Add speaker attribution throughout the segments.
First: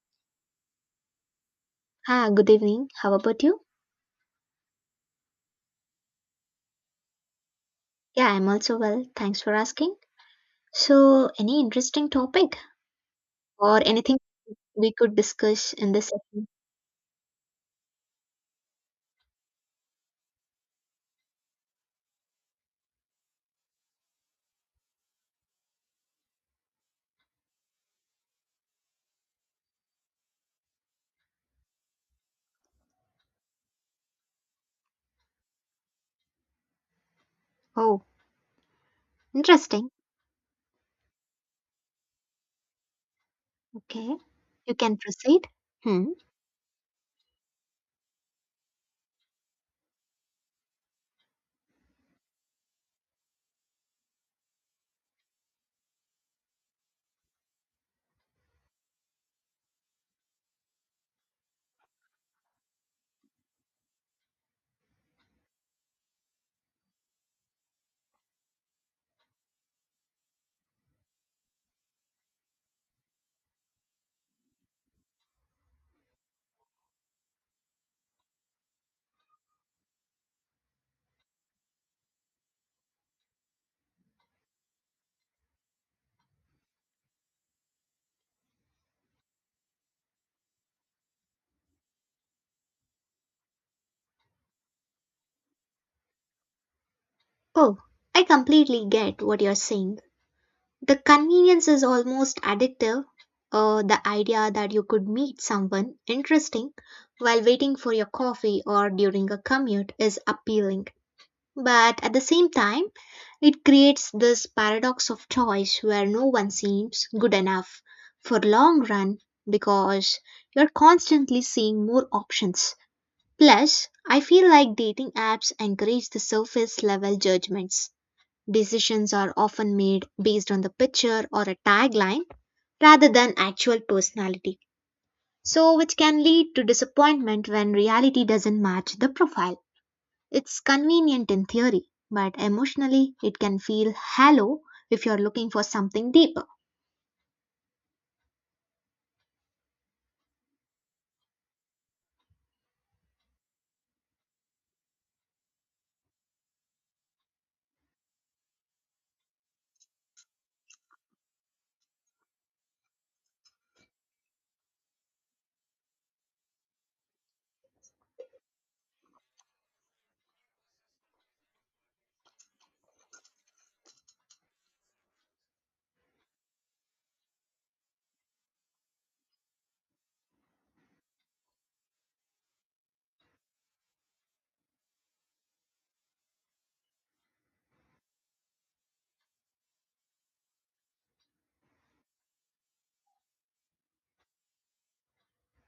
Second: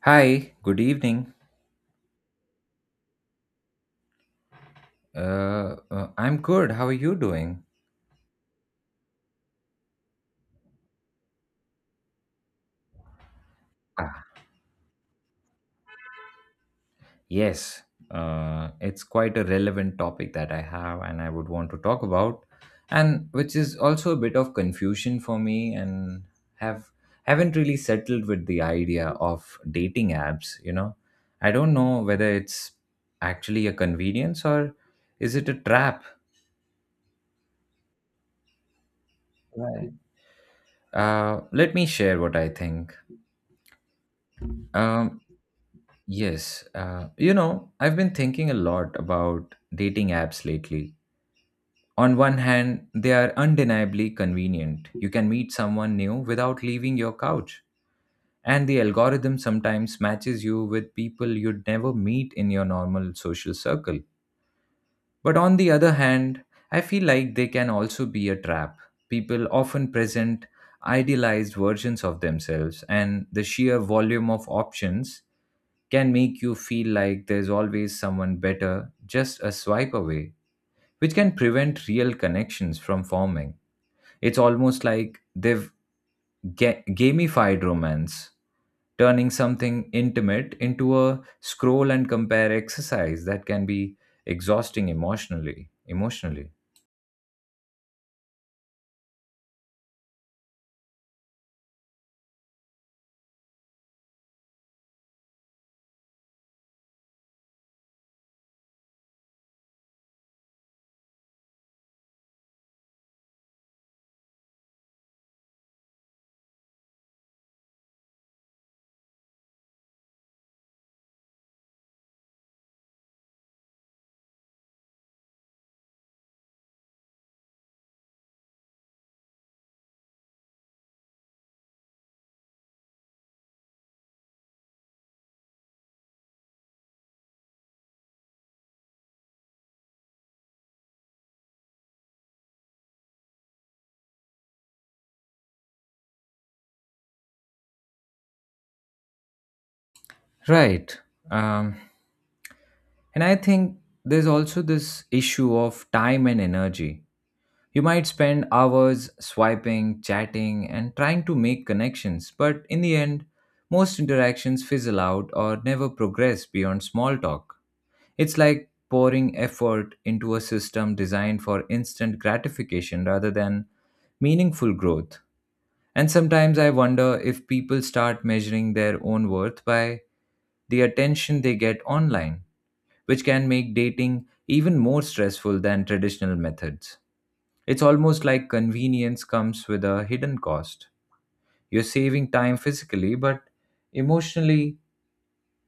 Speaker 1: Hi, good evening.
Speaker 2: Ah, good evening. How about you?
Speaker 1: I'm good. How are you doing?
Speaker 2: Yeah, I'm also well. Thanks for asking. So, any interesting topic or anything
Speaker 1: Ah,
Speaker 2: we could discuss in this session?
Speaker 1: yes. It's quite a relevant topic that I have and I would want to talk about, and which is also a bit of confusion for me and have haven't really settled with the idea of dating apps. I don't know whether it's actually a convenience or is it a trap?
Speaker 2: Oh, interesting.
Speaker 1: Right. Let me share what I think.
Speaker 2: Okay. You can
Speaker 1: Um,
Speaker 2: proceed. Hmm.
Speaker 1: Yes, I've been thinking a lot about dating apps lately. On one hand, they are undeniably convenient. You can meet someone new without leaving your couch. And the algorithm sometimes matches you with people you'd never meet in your normal social circle. But on the other hand, I feel like they can also be a trap. People often present idealized versions of themselves, and the sheer volume of options can make you feel like there's always someone better just a swipe away, which can prevent real connections from forming. It's almost like they've gamified romance, turning something intimate into a scroll and compare exercise that can be exhausting emotionally. Emotionally,
Speaker 2: Oh, I completely get what you're saying. The convenience is almost addictive. The idea that you could meet someone interesting while waiting for your coffee or during a commute is appealing. But at the same time, it creates this paradox of choice where no one seems good enough for long run because you're constantly seeing more options. Plus, I feel like dating apps encourage the surface level judgments. Decisions are often made based on the picture or a tagline rather than actual personality. So, which can lead to disappointment when reality doesn't match the profile. It's convenient in theory, but emotionally it can feel hollow if you're looking for something deeper.
Speaker 1: right? Um, and I think there's also this issue of time and energy. You might spend hours swiping, chatting, and trying to make connections, but in the end, most interactions fizzle out or never progress beyond small talk. It's like pouring effort into a system designed for instant gratification rather than meaningful growth. And sometimes I wonder if people start measuring their own worth by the attention they get online, which can make dating even more stressful than traditional methods. It's almost like convenience comes with a hidden cost. You're saving time physically, but emotionally,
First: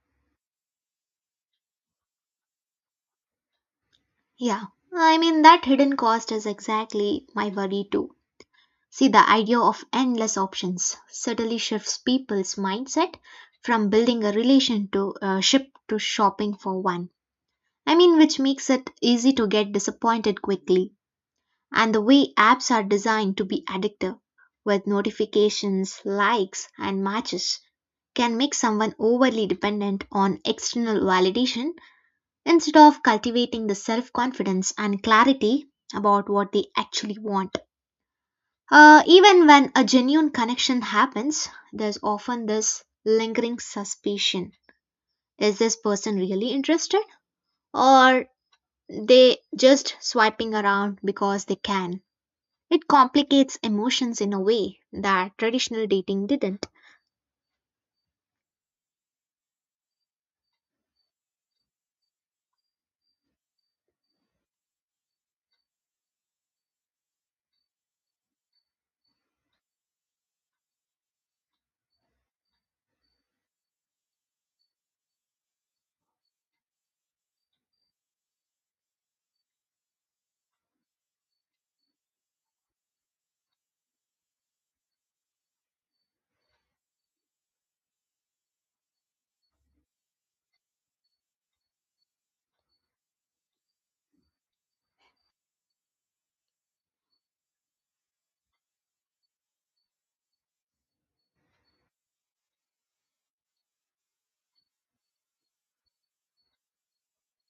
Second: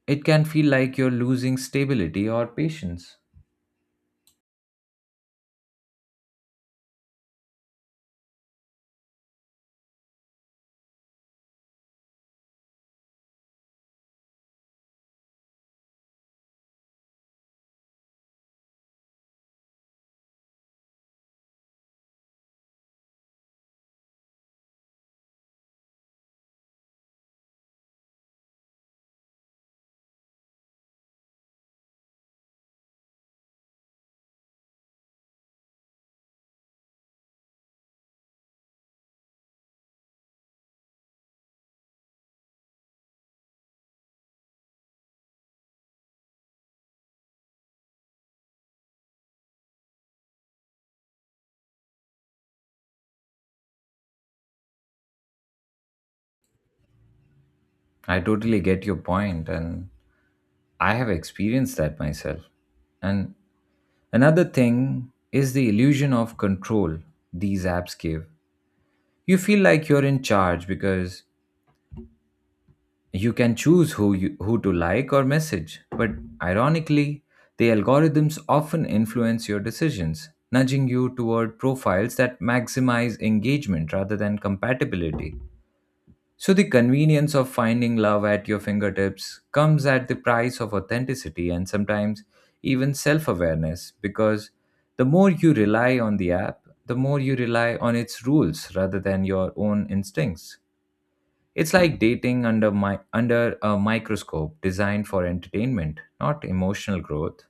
Speaker 1: it can feel like you're losing stability or patience.
Speaker 2: Yeah, I mean, that hidden cost is exactly my worry too. See, the idea of endless options subtly shifts people's mindset from building a relation to ship to shopping for one. I mean, which makes it easy to get disappointed quickly. And the way apps are designed to be addictive, with notifications, likes, and matches, can make someone overly dependent on external validation instead of cultivating the self confidence and clarity about what they actually want. Even when a genuine connection happens, there's often this lingering suspicion. Is this person really interested? Or they just swiping around because they can? It complicates emotions in a way that traditional dating didn't.
Speaker 1: I totally get your point, and I have experienced that myself. And another thing is the illusion of control these apps give. You feel like you're in charge because you can choose who to like or message, but ironically the algorithms often influence your decisions, nudging you toward profiles that maximize engagement rather than compatibility. So the convenience of finding love at your fingertips comes at the price of authenticity and sometimes even self-awareness, because the more you rely on the app, the more you rely on its rules rather than your own instincts. It's like dating under a microscope designed for entertainment, not emotional growth.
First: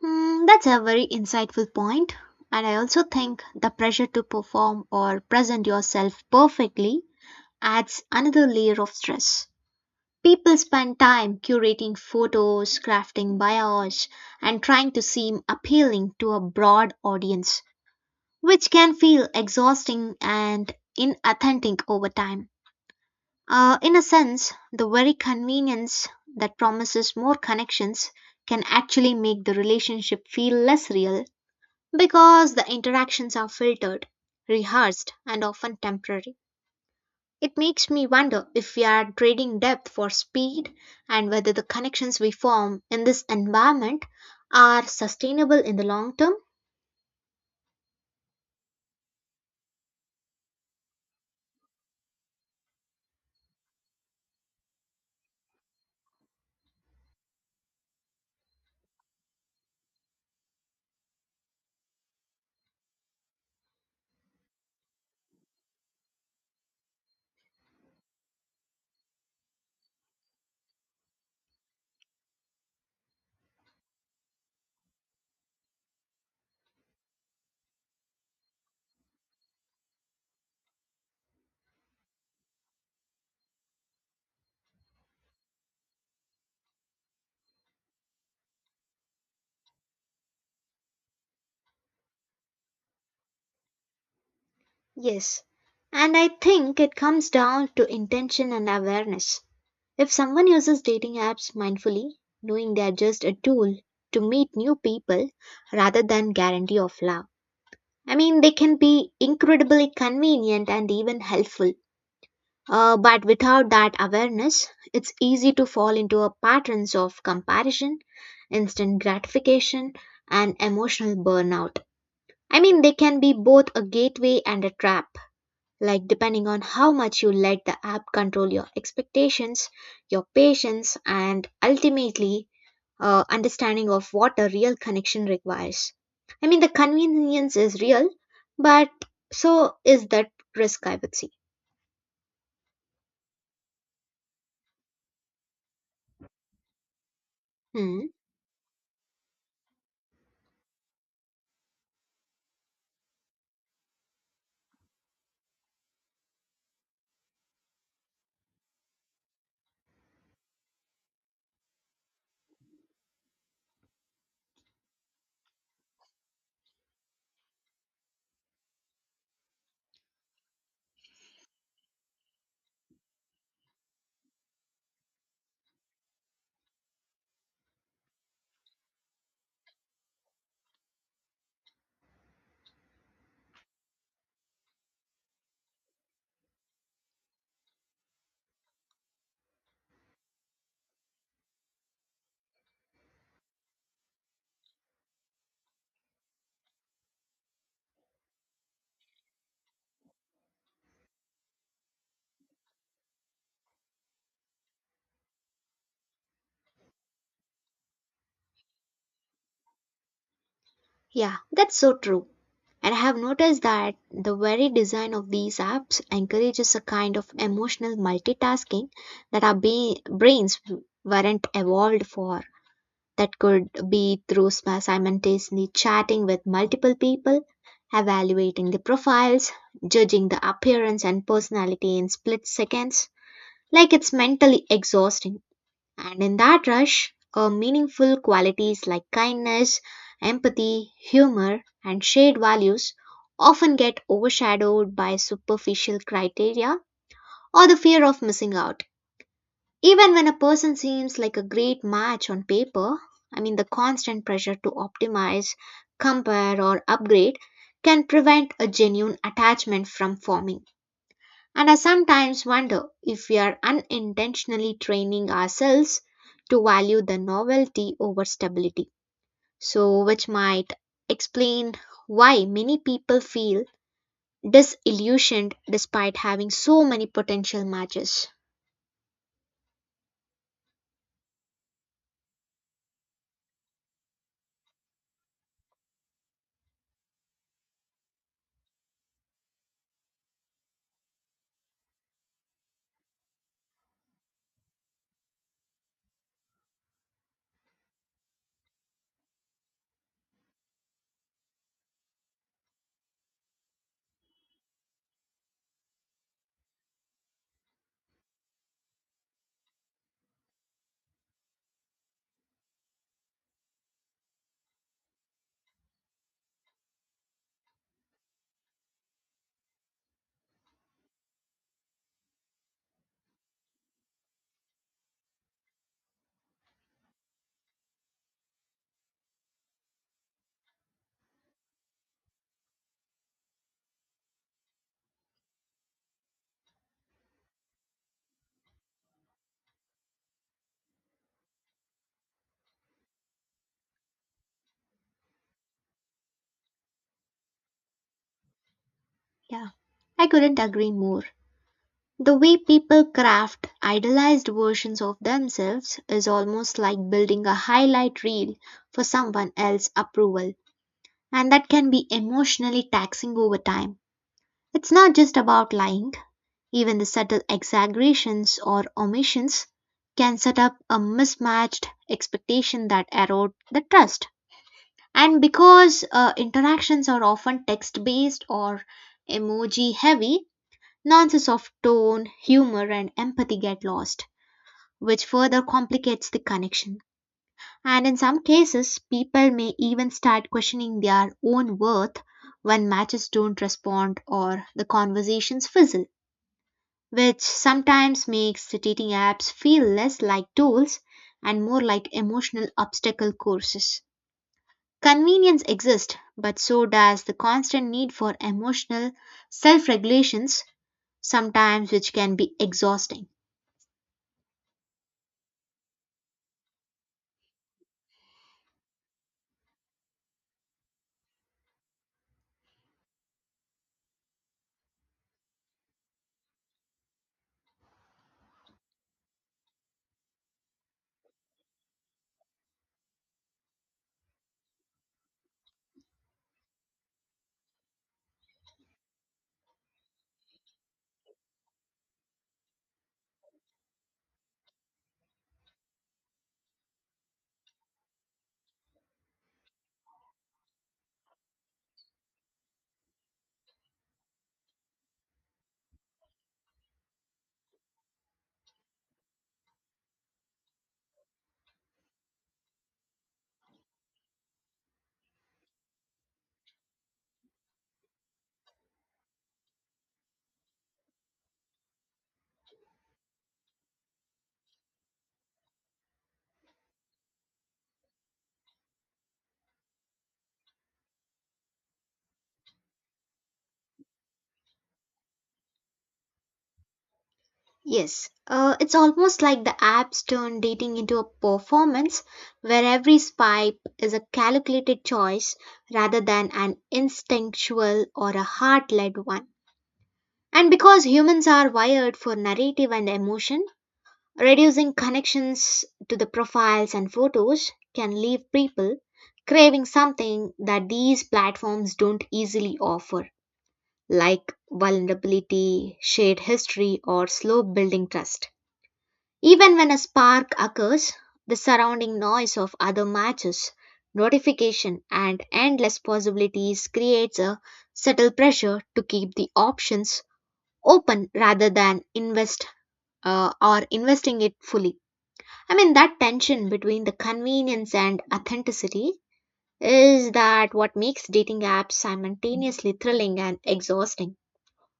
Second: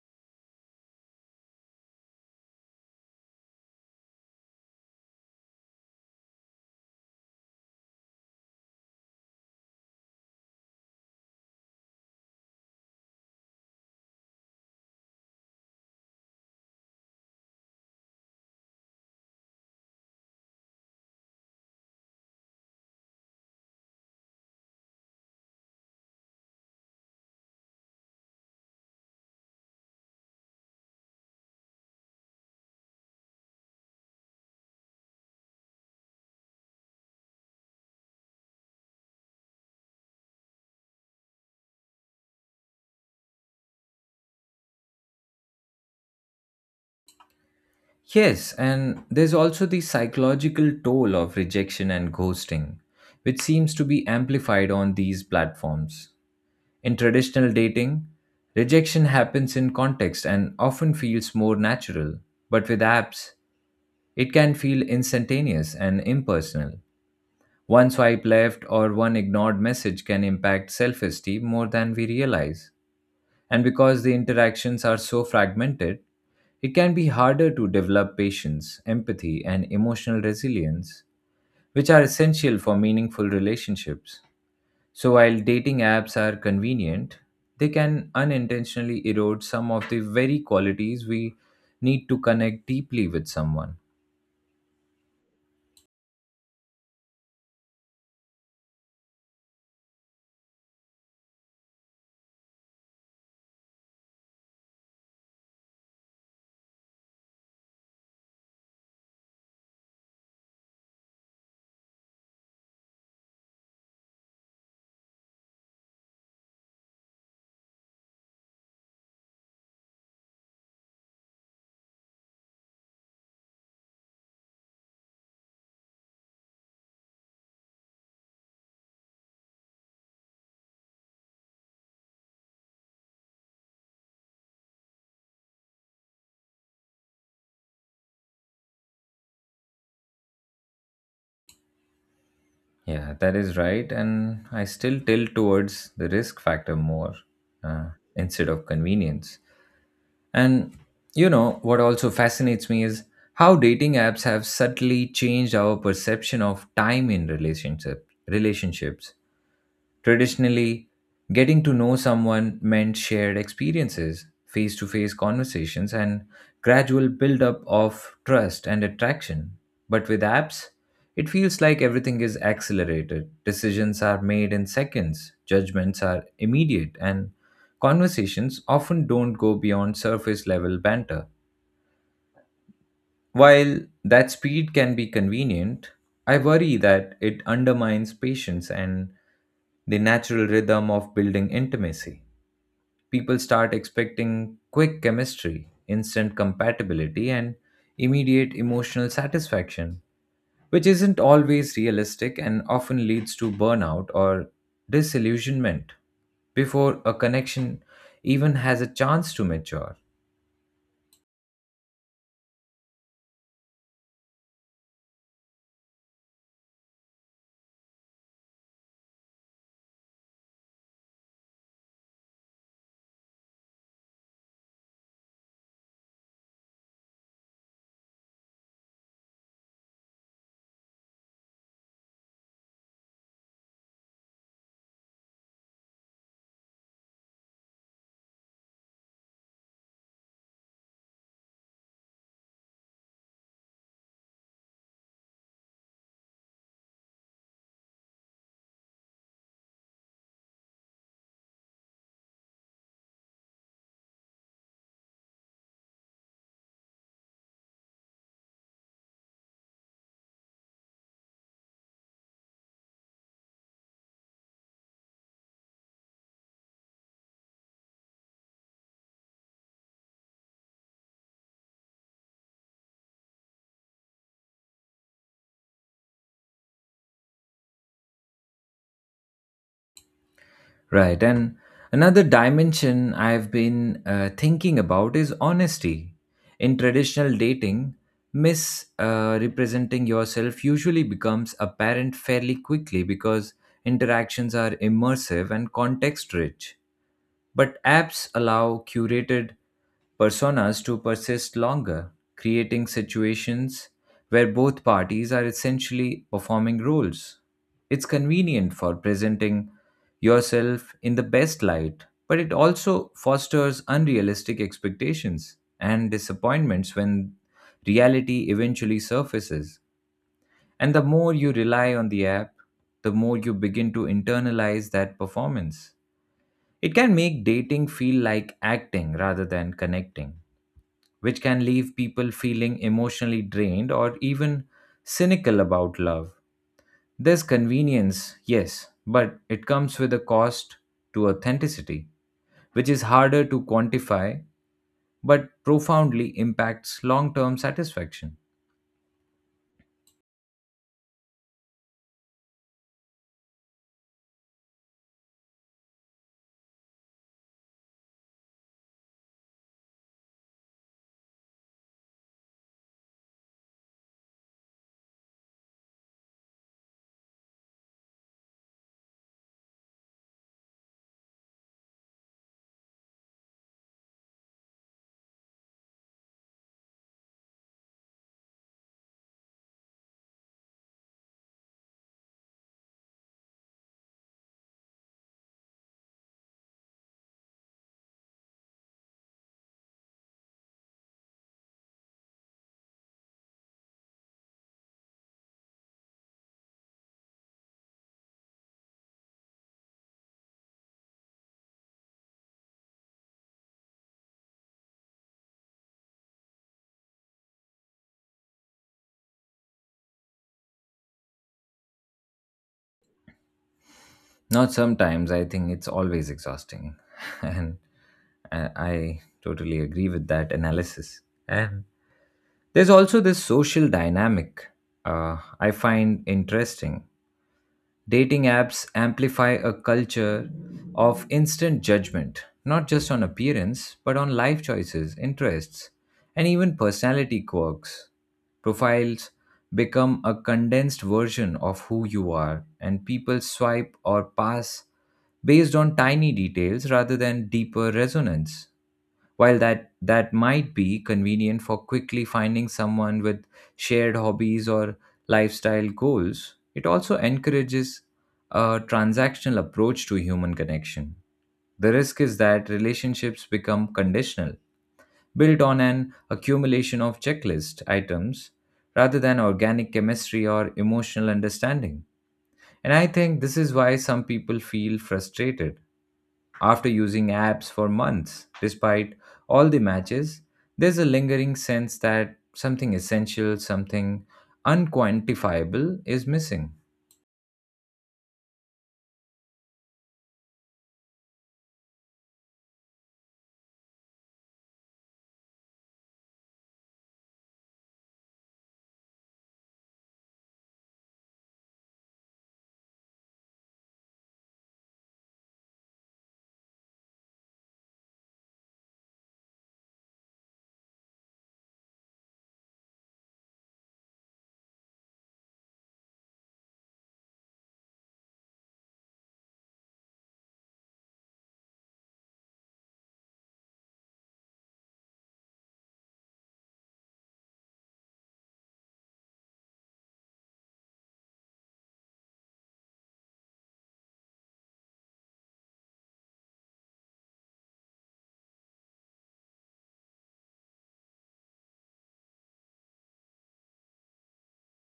Speaker 2: Hmm, that's a very insightful point. And I also think the pressure to perform or present yourself perfectly adds another layer of stress. People spend time curating photos, crafting bios, and trying to seem appealing to a broad audience, which can feel exhausting and inauthentic over time. In a sense, the very convenience that promises more connections can actually make the relationship feel less real because the interactions are filtered, rehearsed, and often temporary. It makes me wonder if we are trading depth for speed and whether the connections we form in this environment are sustainable in the long term.
Speaker 1: Yes, and there's also the psychological toll of rejection and ghosting, which seems to be amplified on these platforms. In traditional dating, rejection happens in context and often feels more natural, but with apps, it can feel instantaneous and impersonal. One swipe left or one ignored message can impact self esteem more than we realize. And because the interactions are so fragmented, it can be harder to develop patience, empathy, and emotional resilience, which are essential for meaningful relationships. So, while dating apps are convenient, they can unintentionally erode some of the very qualities we need to connect deeply with someone.
Speaker 2: Yes. And I think it comes down to intention and awareness. If someone uses dating apps mindfully, knowing they are just a tool to meet new people rather than guarantee of love, I mean, they can be incredibly convenient and even helpful. But without that awareness, it's easy to fall into a patterns of comparison, instant gratification, and emotional burnout. I mean, they can be both a gateway and a trap. Like depending on how much you let the app control your expectations, your patience, and ultimately understanding of what a real connection requires. I mean, the convenience is real, but so is that risk, I would say.
Speaker 1: Yeah, that is right. And I still tilt towards the risk factor more
Speaker 2: Hmm.
Speaker 1: instead of convenience. And you know, what also fascinates me is how dating apps have subtly changed our perception of time in relationships. Traditionally, getting to know someone meant shared experiences, face to face conversations, and gradual build up of trust and attraction. But with apps, it feels like everything is accelerated. Decisions are made in seconds, judgments are immediate, and conversations often don't go beyond surface level banter. While that speed can be convenient, I worry that it undermines patience and the natural rhythm of building intimacy. People start expecting quick chemistry, instant compatibility, and immediate emotional satisfaction, which isn't always realistic and often leads to burnout or disillusionment before a connection even has a chance to mature.
Speaker 2: Yeah, that's so true. And I have noticed that the very design of these apps encourages a kind of emotional multitasking that our brains weren't evolved for. That could be through simultaneously chatting with multiple people, evaluating the profiles, judging the appearance and personality in split seconds. Like it's mentally exhausting. And in that rush, meaningful qualities like kindness, empathy, humor, and shared values often get overshadowed by superficial criteria or the fear of missing out. Even when a person seems like a great match on paper, I mean, the constant pressure to optimize, compare, or upgrade can prevent a genuine attachment from forming. And I sometimes wonder if we are unintentionally training ourselves to value the novelty over stability. So, which might explain why many people feel disillusioned despite having so many potential matches.
Speaker 1: Right. And another dimension I've been thinking about is honesty. In traditional dating, misrepresenting yourself usually becomes apparent fairly quickly because interactions are immersive and context rich. But apps allow curated personas to persist longer, creating situations where both parties are essentially performing roles. It's convenient for presenting yourself in the best light, but it also fosters unrealistic expectations and disappointments when reality eventually surfaces. And the more you rely on the app, the more you begin to internalize that performance. It can make dating feel like acting rather than connecting, which can leave people feeling emotionally drained or even cynical about love. There's convenience, yes, but it comes with a cost to authenticity, which is harder to quantify but profoundly impacts long term satisfaction.
Speaker 2: Yeah, I couldn't agree more. The way people craft idealized versions of themselves is almost like building a highlight reel for someone else's approval, and that can be emotionally taxing over time. It's not just about lying, even the subtle exaggerations or omissions can set up a mismatched expectation that erode the trust. And because interactions are often text based or emoji heavy, nuances of tone, humor, and empathy get lost, which further complicates the connection. And in some cases, people may even start questioning their own worth when matches don't respond or the conversations fizzle, which sometimes makes the dating apps feel less like tools and more like emotional obstacle courses. Convenience exists, but so does the constant need for emotional self regulations, sometimes which can be exhausting.
Speaker 1: Not sometimes, I think it's always exhausting. And I totally agree with that analysis. And there's also this social dynamic I find interesting. Dating apps amplify a culture of instant judgment, not just on appearance, but on life choices, interests, and even personality quirks. Profiles become a condensed version of who you are, and people swipe or pass based on tiny details rather than deeper resonance. While that might be convenient for quickly finding someone with shared hobbies or lifestyle goals, it also encourages a transactional approach to human connection. The risk is that relationships become conditional, built on an accumulation of checklist items rather than organic chemistry or emotional understanding. And I think this is why some people feel frustrated after using apps for months. Despite all the matches, there's a lingering sense that something essential, something unquantifiable is missing.
Speaker 2: Yes, it's almost like the apps turn dating into a performance where every swipe is a calculated choice rather than an instinctual or a heart led one. And because humans are wired for narrative and emotion, reducing connections to the profiles and photos can leave people craving something that these platforms don't easily offer, like vulnerability, shared history, or slow building trust. Even when a spark occurs, the surrounding noise of other matches, notification, and endless possibilities creates a subtle pressure to keep the options open rather than invest or investing it fully. I mean, that tension between the convenience and authenticity is that what makes dating apps simultaneously thrilling and exhausting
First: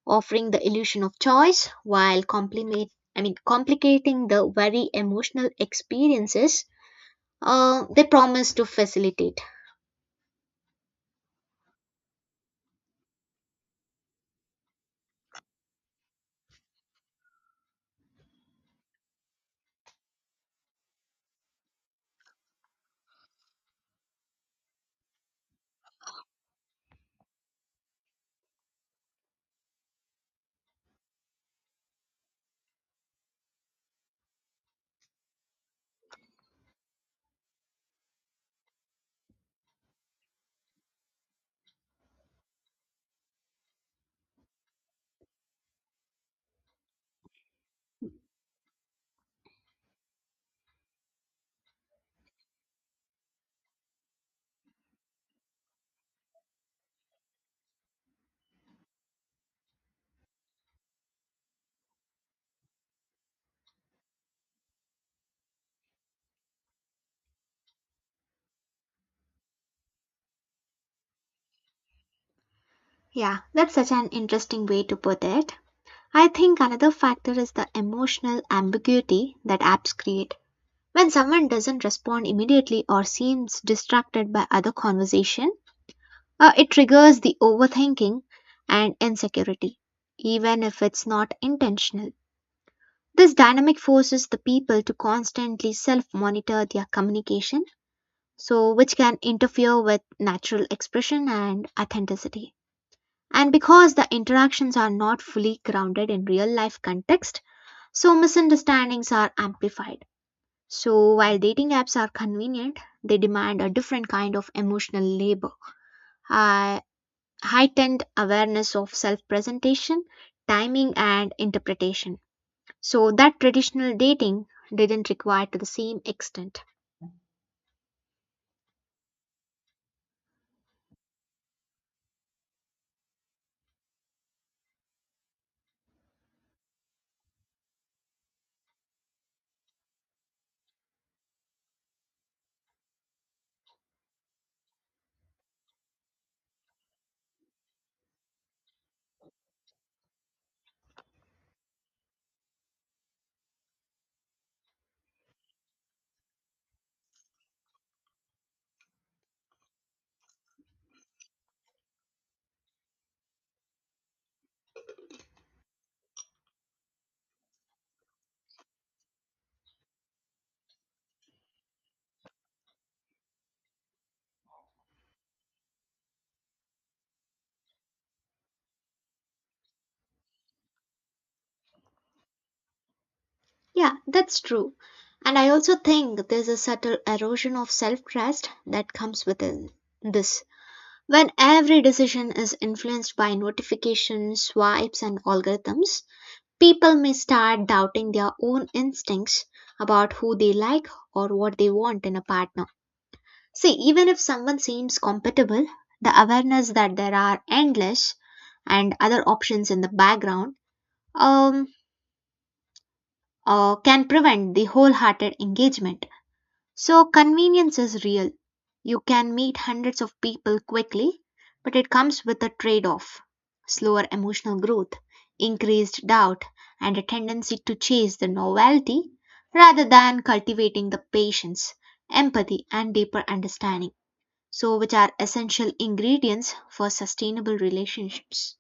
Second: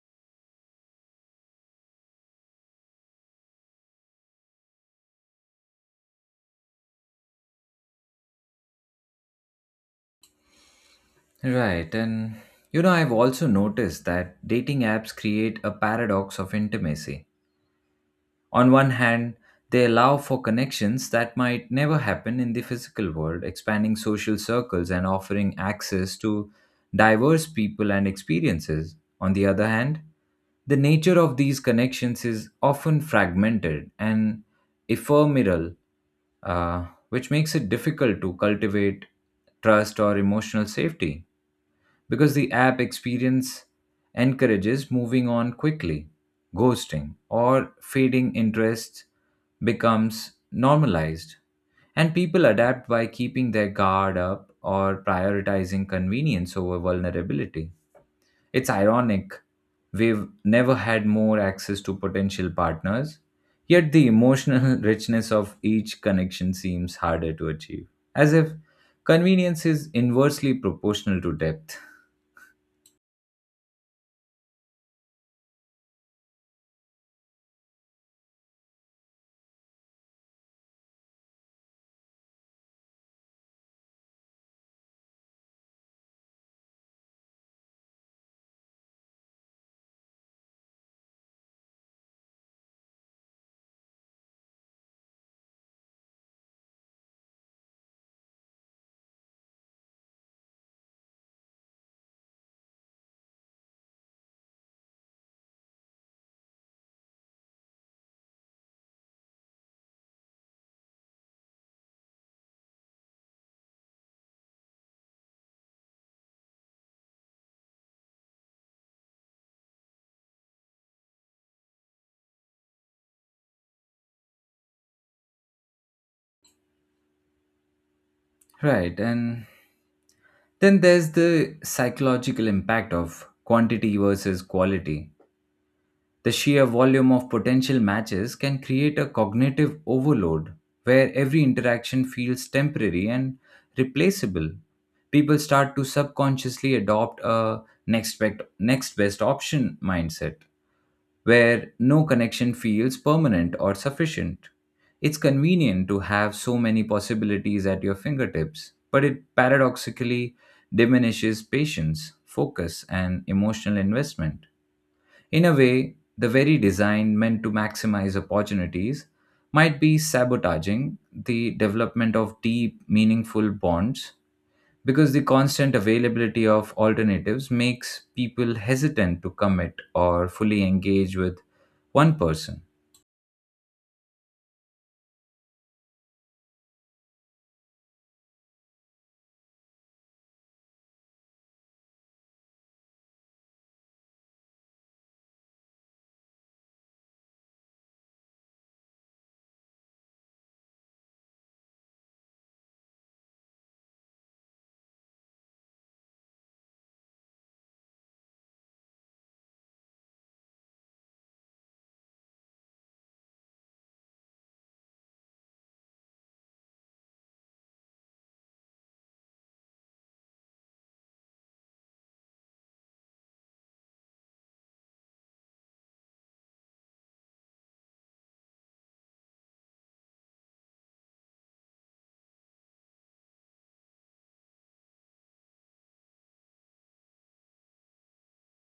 Speaker 2: offering the illusion of choice while compliment I mean complicating the very emotional experiences they promise to facilitate.
Speaker 1: Right, and you know, I've also noticed that dating apps create a paradox of intimacy. On one hand, they allow for connections that might never happen in the physical world, expanding social circles and offering access to diverse people and experiences. On the other hand, the nature of these connections is often fragmented and ephemeral, which makes it difficult to cultivate trust or emotional safety because the app experience encourages moving on quickly. Ghosting or fading interest becomes normalized, and people adapt by keeping their guard up or prioritizing convenience over vulnerability. It's ironic. We've never had more access to potential partners, yet the emotional richness of each connection seems harder to achieve, as if convenience is inversely proportional to depth.
Speaker 2: Yeah, that's such an interesting way to put it. I think another factor is the emotional ambiguity that apps create. When someone doesn't respond immediately or seems distracted by other conversation, it triggers the overthinking and insecurity, even if it's not intentional. This dynamic forces the people to constantly self monitor their communication, so which can interfere with natural expression and authenticity. And because the interactions are not fully grounded in real life context, so misunderstandings are amplified. So while dating apps are convenient, they demand a different kind of emotional labor, uh, heightened awareness of self presentation, timing, and interpretation. So that traditional dating didn't require to the same extent.
Speaker 1: Right. And then there's the psychological impact of quantity versus quality. The sheer volume of potential matches can create a cognitive overload where every interaction feels temporary and replaceable. People start to subconsciously adopt a next best option mindset where no connection feels permanent or sufficient. It's convenient to have so many possibilities at your fingertips, but it paradoxically diminishes patience, focus, and emotional investment. In a way, the very design meant to maximize opportunities might be sabotaging the development of deep, meaningful bonds because the constant availability of alternatives makes people hesitant to commit or fully engage with one person.
Speaker 2: Yeah, that's true. And I also think there's a subtle erosion of self trust that comes within this. When every decision is influenced by notifications, swipes, and algorithms, people may start doubting their own instincts about who they like or what they want in a partner. See, even if someone seems compatible, the awareness that there are endless and other options in the background um, can prevent the wholehearted engagement. So, convenience is real. You can meet hundreds of people quickly, but it comes with a trade off slower emotional growth, increased doubt, and a tendency to chase the novelty rather than cultivating the patience, empathy, and deeper understanding. So, which are essential ingredients for sustainable relationships.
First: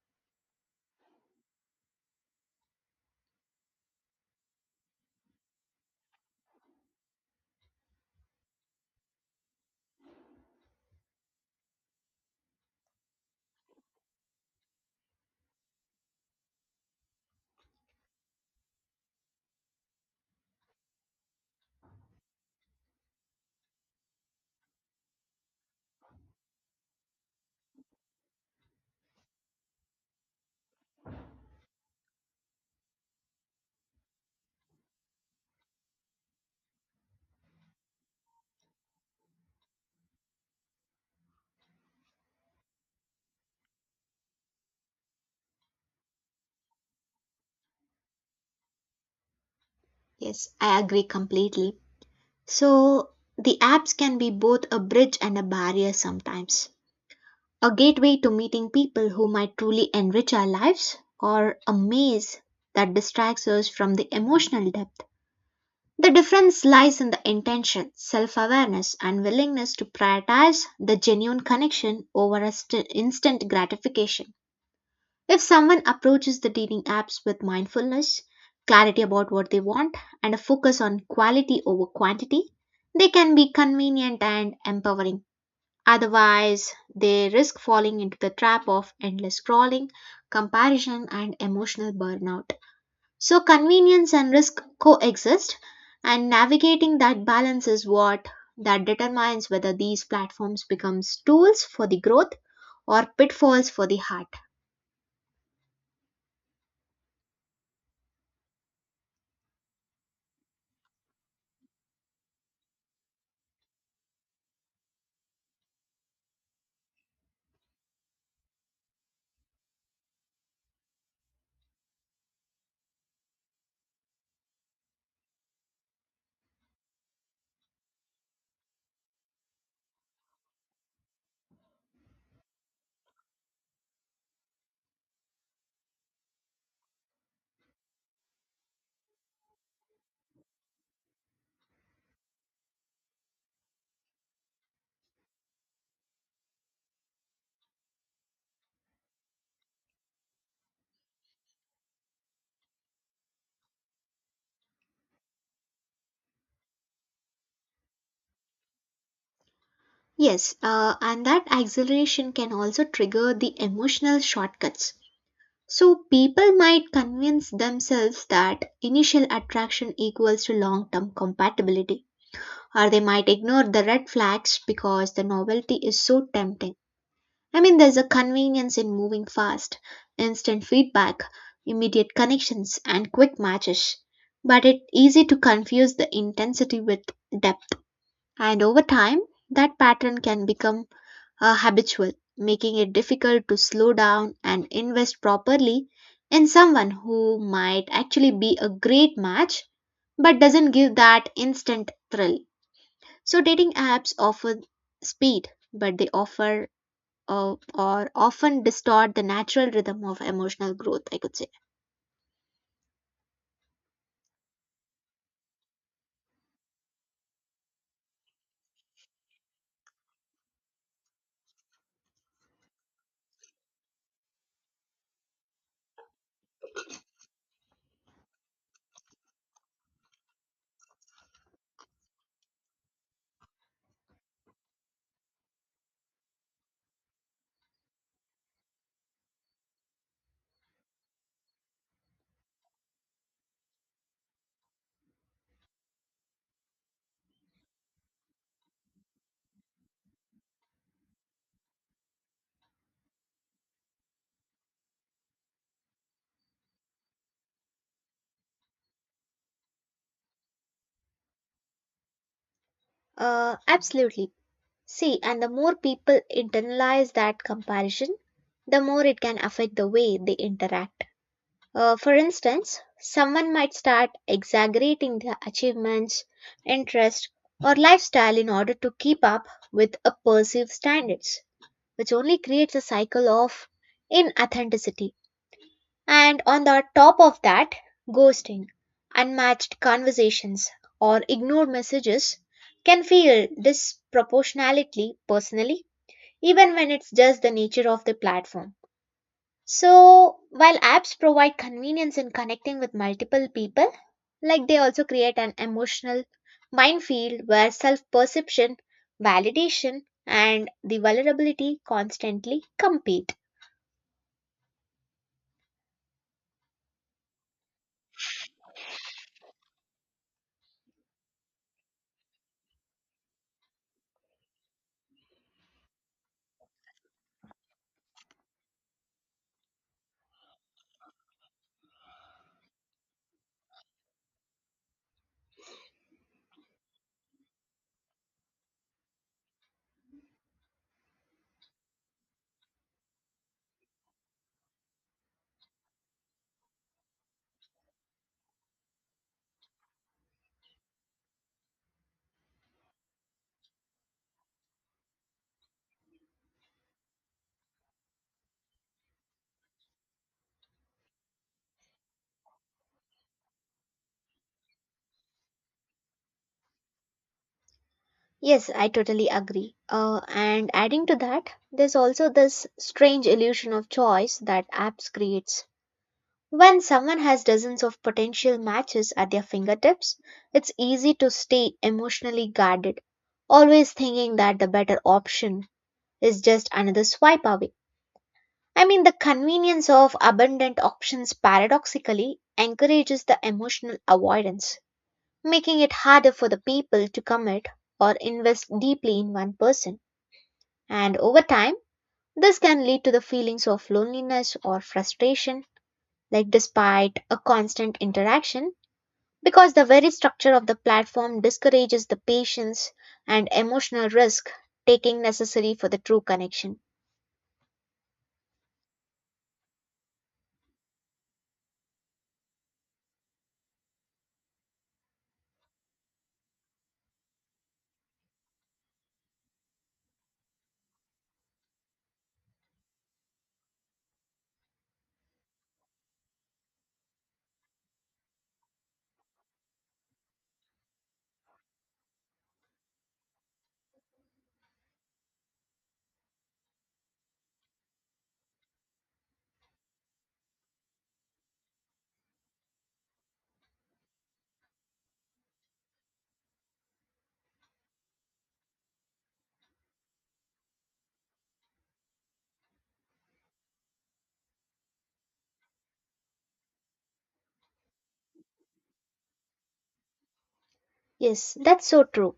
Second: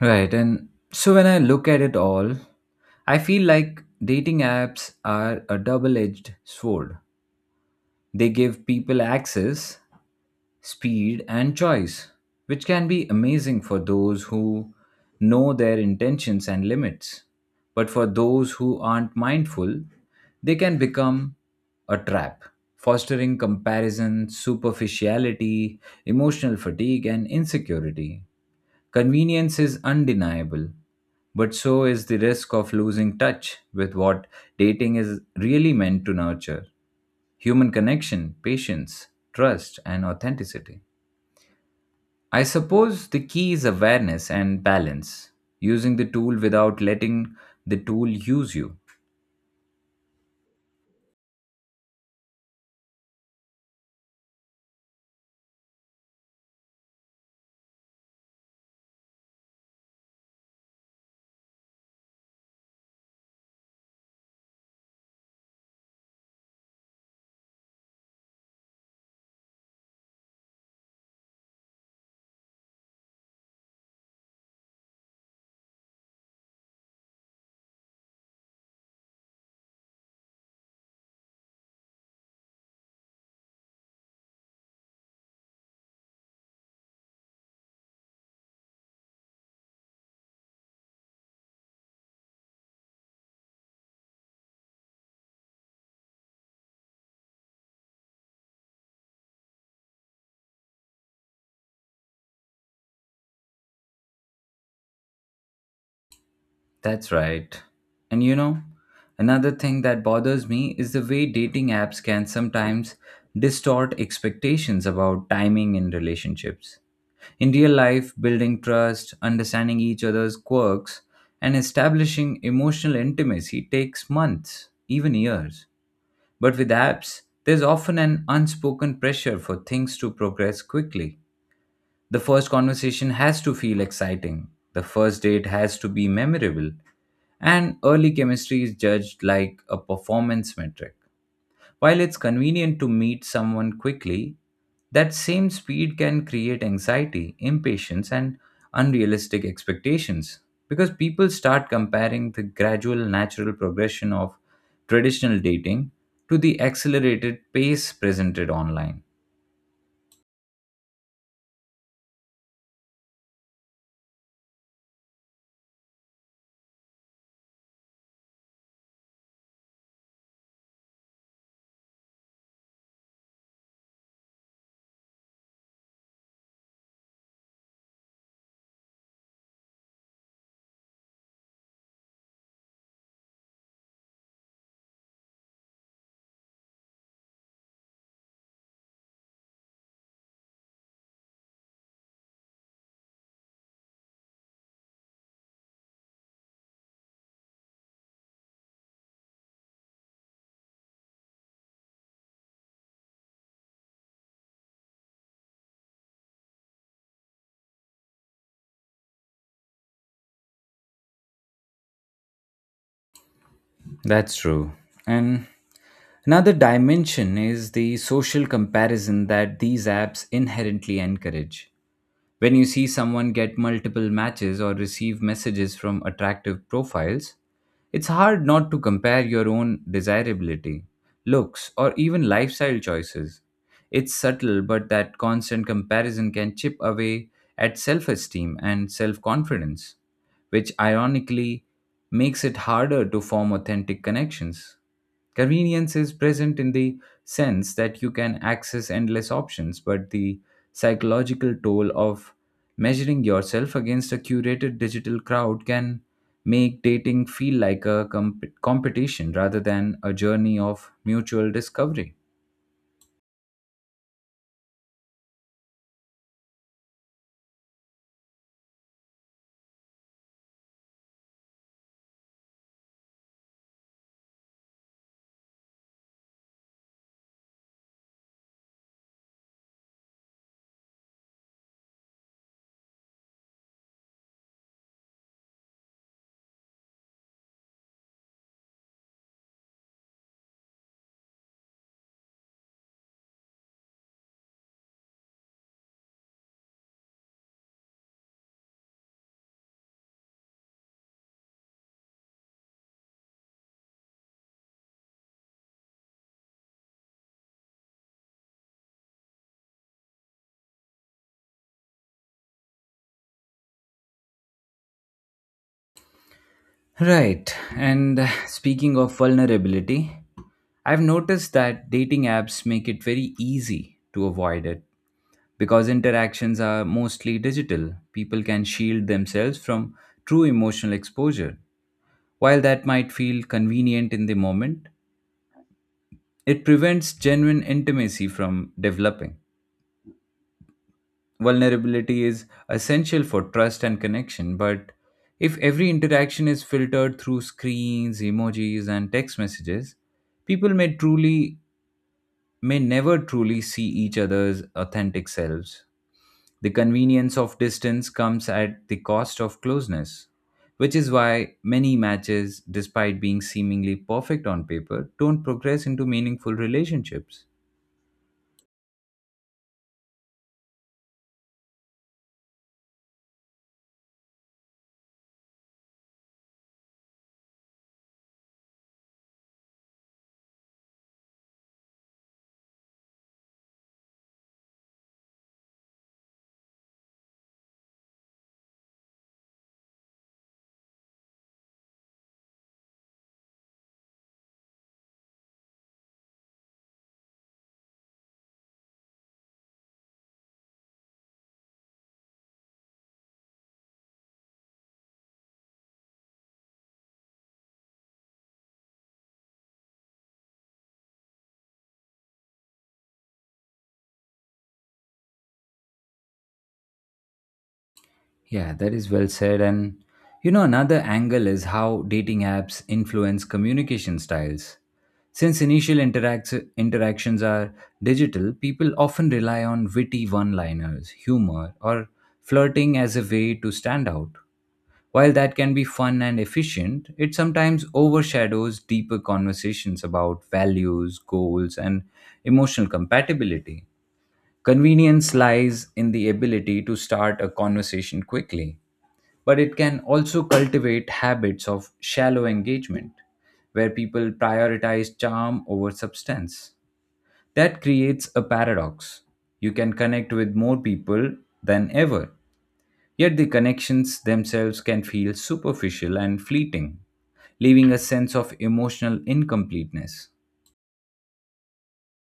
Speaker 1: Right, and so when I look at it all, I feel like dating apps are a double edged sword. They give people access, speed, and choice, which can be amazing for those who know their intentions and limits. But for those who aren't mindful, they can become a trap, fostering comparison, superficiality, emotional fatigue, and insecurity. Convenience is undeniable, but so is the risk of losing touch with what dating is really meant to nurture: human connection, patience, trust, and authenticity. I suppose the key is awareness and balance, using the tool without letting the tool use you.
Speaker 2: Yes, I agree completely. So the apps can be both a bridge and a barrier sometimes. A gateway to meeting people who might truly enrich our lives, or a maze that distracts us from the emotional depth. The difference lies in the intention, self awareness, and willingness to prioritize the genuine connection over instant gratification. If someone approaches the dating apps with mindfulness, clarity about what they want, and a focus on quality over quantity, they can be convenient and empowering. Otherwise, they risk falling into the trap of endless scrolling, comparison, and emotional burnout. So, convenience and risk coexist, and navigating that balance is what that determines whether these platforms becomes tools for the growth or pitfalls for the heart.
Speaker 1: That's right. And you know, another thing that bothers me is the way dating apps can sometimes distort expectations about timing in relationships. In real life, building trust, understanding each other's quirks, and establishing emotional intimacy takes months, even years. But with apps, there's often an unspoken pressure for things to progress quickly. The first conversation has to feel exciting, the first date has to be memorable, and early chemistry is judged like a performance metric. While it's convenient to meet someone quickly, that same speed can create anxiety, impatience, and unrealistic expectations because people start comparing the gradual natural progression of traditional dating to the accelerated pace presented online.
Speaker 2: Yes, and that acceleration can also trigger the emotional shortcuts. So people might convince themselves that initial attraction equals to long term compatibility, or they might ignore the red flags because the novelty is so tempting. I mean, there's a convenience in moving fast, instant feedback, immediate connections, and quick matches. But it's easy to confuse the intensity with depth, and over time, that pattern can become are habitual, making it difficult to slow down and invest properly in someone who might actually be a great match but doesn't give that instant thrill. So dating apps offer speed, but they offer or often distort the natural rhythm of emotional growth, I could say.
Speaker 1: That's true. And another dimension is the social comparison that these apps inherently encourage. When you see someone get multiple matches or receive messages from attractive profiles, it's hard not to compare your own desirability, looks, or even lifestyle choices. It's subtle, but that constant comparison can chip away at self esteem and self confidence, which ironically makes it harder to form authentic connections. Convenience is present in the sense that you can access endless options, but the psychological toll of measuring yourself against a curated digital crowd can make dating feel like a competition rather than a journey of mutual discovery.
Speaker 2: Absolutely. See, and the more people internalize that comparison, the more it can affect the way they interact. For instance, someone might start exaggerating their achievements, interest, or lifestyle in order to keep up with a perceived standards, which only creates a cycle of inauthenticity. And on the top of that, ghosting, unmatched conversations, or ignored messages can feel disproportionately personally, even when it's just the nature of the platform. So, while apps provide convenience in connecting with multiple people, like they also create an emotional minefield where self perception, validation, and the vulnerability constantly compete.
Speaker 1: Right. And speaking of vulnerability, I've noticed that dating apps make it very easy to avoid it because interactions are mostly digital. People can shield themselves from true emotional exposure. While that might feel convenient in the moment, it prevents genuine intimacy from developing. Vulnerability is essential for trust and connection, but if every interaction is filtered through screens, emojis, and text messages, people may truly may never truly see each other's authentic selves. The convenience of distance comes at the cost of closeness, which is why many matches, despite being seemingly perfect on paper, don't progress into meaningful relationships.
Speaker 2: Yes, I totally agree. And adding to that, there's also this strange illusion of choice that apps creates. When someone has dozens of potential matches at their fingertips, it's easy to stay emotionally guarded, always thinking that the better option is just another swipe away. I mean, the convenience of abundant options paradoxically encourages the emotional avoidance, making it harder for the people to commit or invest deeply in one person. And over time, this can lead to the feelings of loneliness or frustration, like despite a constant interaction, because the very structure of the platform discourages the patience and emotional risk taking necessary for the true connection.
Speaker 1: Yeah, that is well said. And you know, another angle is how dating apps influence communication styles. Since initial interactions are digital, people often rely on witty one liners, humor, or flirting as a way to stand out. While that can be fun and efficient, it sometimes overshadows deeper conversations about values, goals, and emotional compatibility. Convenience lies in the ability to start a conversation quickly, but it can also cultivate habits of shallow engagement, where people prioritize charm over substance. That creates a paradox. You can connect with more people than ever, yet the connections themselves can feel superficial and fleeting, leaving a sense of emotional incompleteness.
Speaker 2: Yes, that's so true.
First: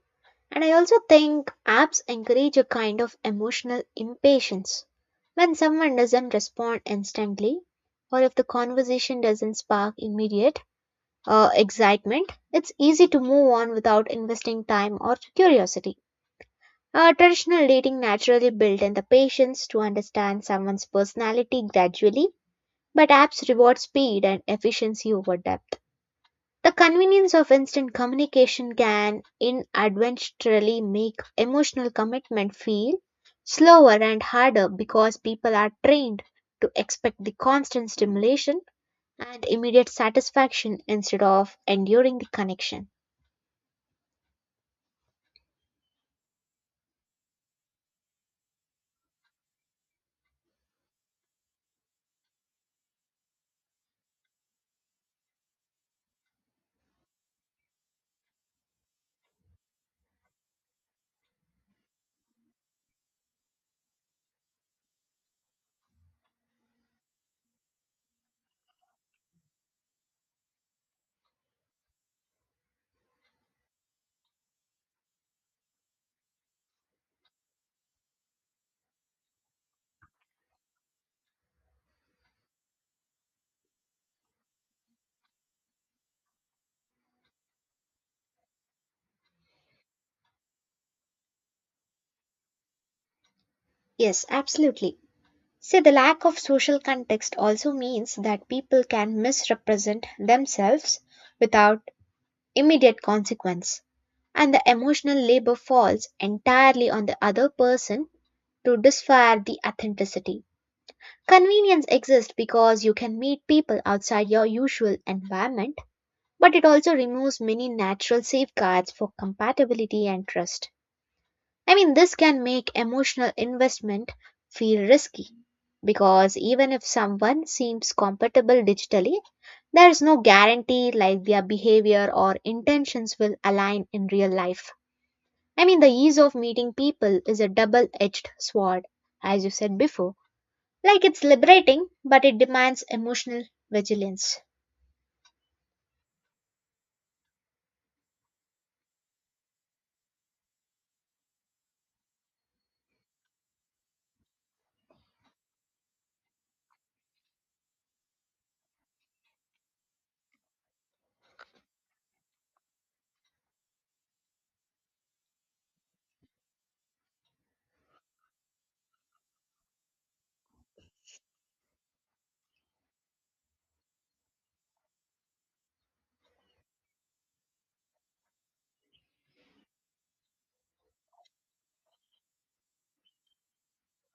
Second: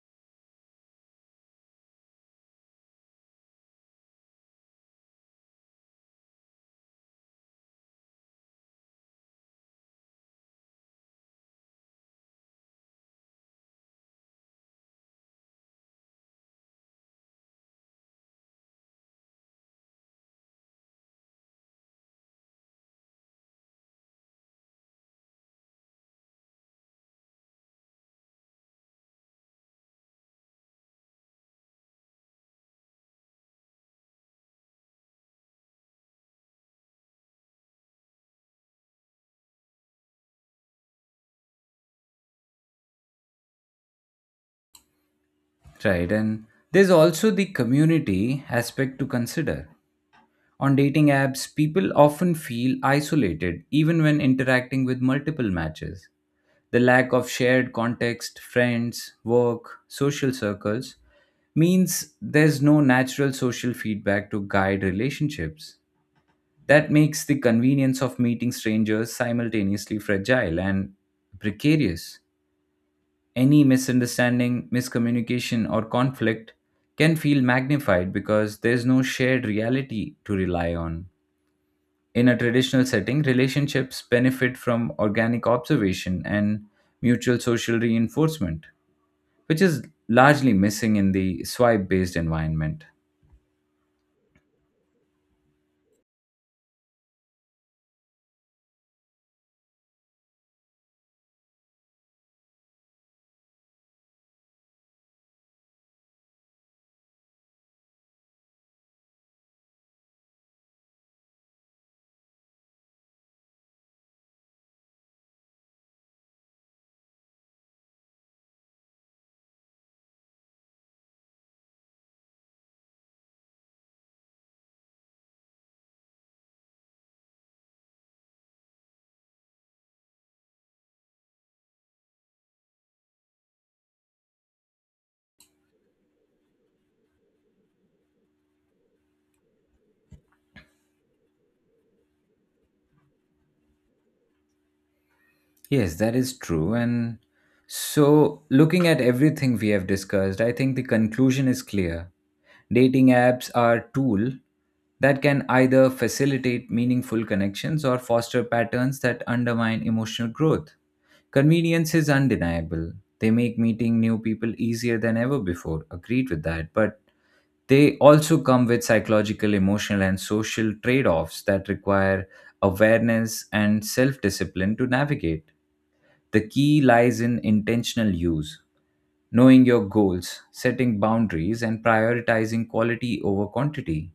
Speaker 2: And I also think apps encourage a kind of emotional impatience. When someone doesn't respond instantly, or if the conversation doesn't spark immediate excitement, it's easy to move on without investing time or curiosity. Traditional dating naturally built in the patience to understand someone's personality gradually, but apps reward speed and efficiency over depth. The convenience of instant communication can inadvertently make emotional commitment feel slower and harder because people are trained to expect the constant stimulation and immediate satisfaction instead of enduring the connection.
Speaker 1: Right, and there's also the community aspect to consider. On dating apps, people often feel isolated even when interacting with multiple matches. The lack of shared context, friends, work, social circles, means there's no natural social feedback to guide relationships. That makes the convenience of meeting strangers simultaneously fragile and precarious. Any misunderstanding, miscommunication, or conflict can feel magnified because there's no shared reality to rely on. In a traditional setting, relationships benefit from organic observation and mutual social reinforcement, which is largely missing in the swipe based environment.
Speaker 2: Yes, absolutely. See, the lack of social context also means that people can misrepresent themselves without immediate consequence, and the emotional labor falls entirely on the other person to disfire the authenticity. Convenience exists because you can meet people outside your usual environment, but it also removes many natural safeguards for compatibility and trust. I mean, this can make emotional investment feel risky because even if someone seems compatible digitally, there is no guarantee like their behavior or intentions will align in real life. I mean, the ease of meeting people is a double edged sword, as you said before. Like it's liberating, but it demands emotional vigilance.
Speaker 1: Yes, that is true. And so, looking at everything we have discussed, I think the conclusion is clear. Dating apps are a tool that can either facilitate meaningful connections or foster patterns that undermine emotional growth. Convenience is undeniable. They make meeting new people easier than ever before. Agreed with that. But they also come with psychological, emotional, and social trade offs that require awareness and self discipline to navigate. The key lies in intentional use, knowing your goals, setting boundaries, and prioritizing quality over quantity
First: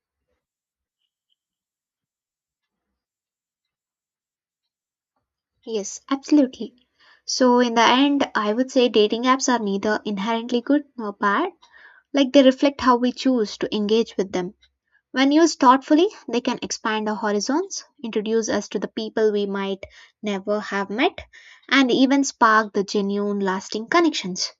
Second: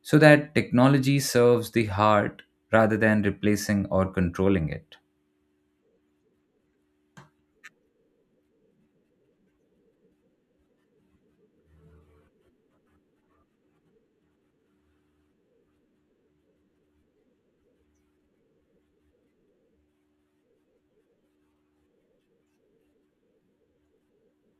Speaker 1: so that technology serves the heart rather than replacing or controlling it.
Speaker 2: Yes, absolutely. So, in the end, I would say dating apps are neither inherently good nor bad. Like they reflect how we choose to engage with them. When used thoughtfully, they can expand our horizons, introduce us to the people we might never have met, and even spark the genuine, lasting connections.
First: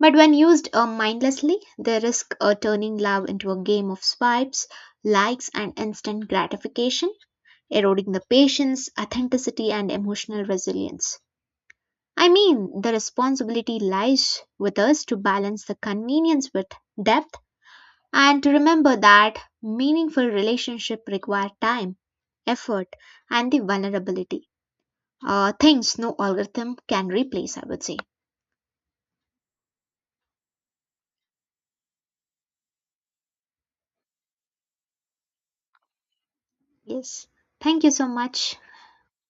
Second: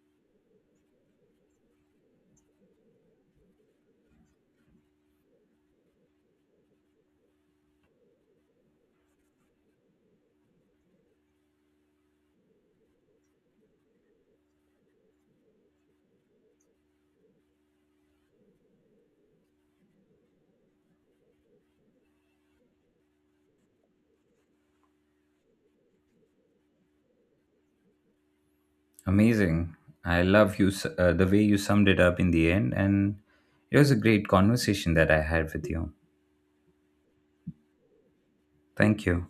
Speaker 2: But when used mindlessly, they risk turning love into a game of swipes, likes, and instant gratification, eroding the patience, authenticity, and emotional resilience. I mean, the responsibility lies with us to balance the convenience with depth and remember that meaningful relationship require time, effort, and the vulnerability. Things no algorithm can replace, I would say.
Speaker 1: Amazing. I love the way you summed it up in the end, and it was a great conversation that I had with you.
Speaker 2: Yes. Thank you so much.
Speaker 1: Thank you.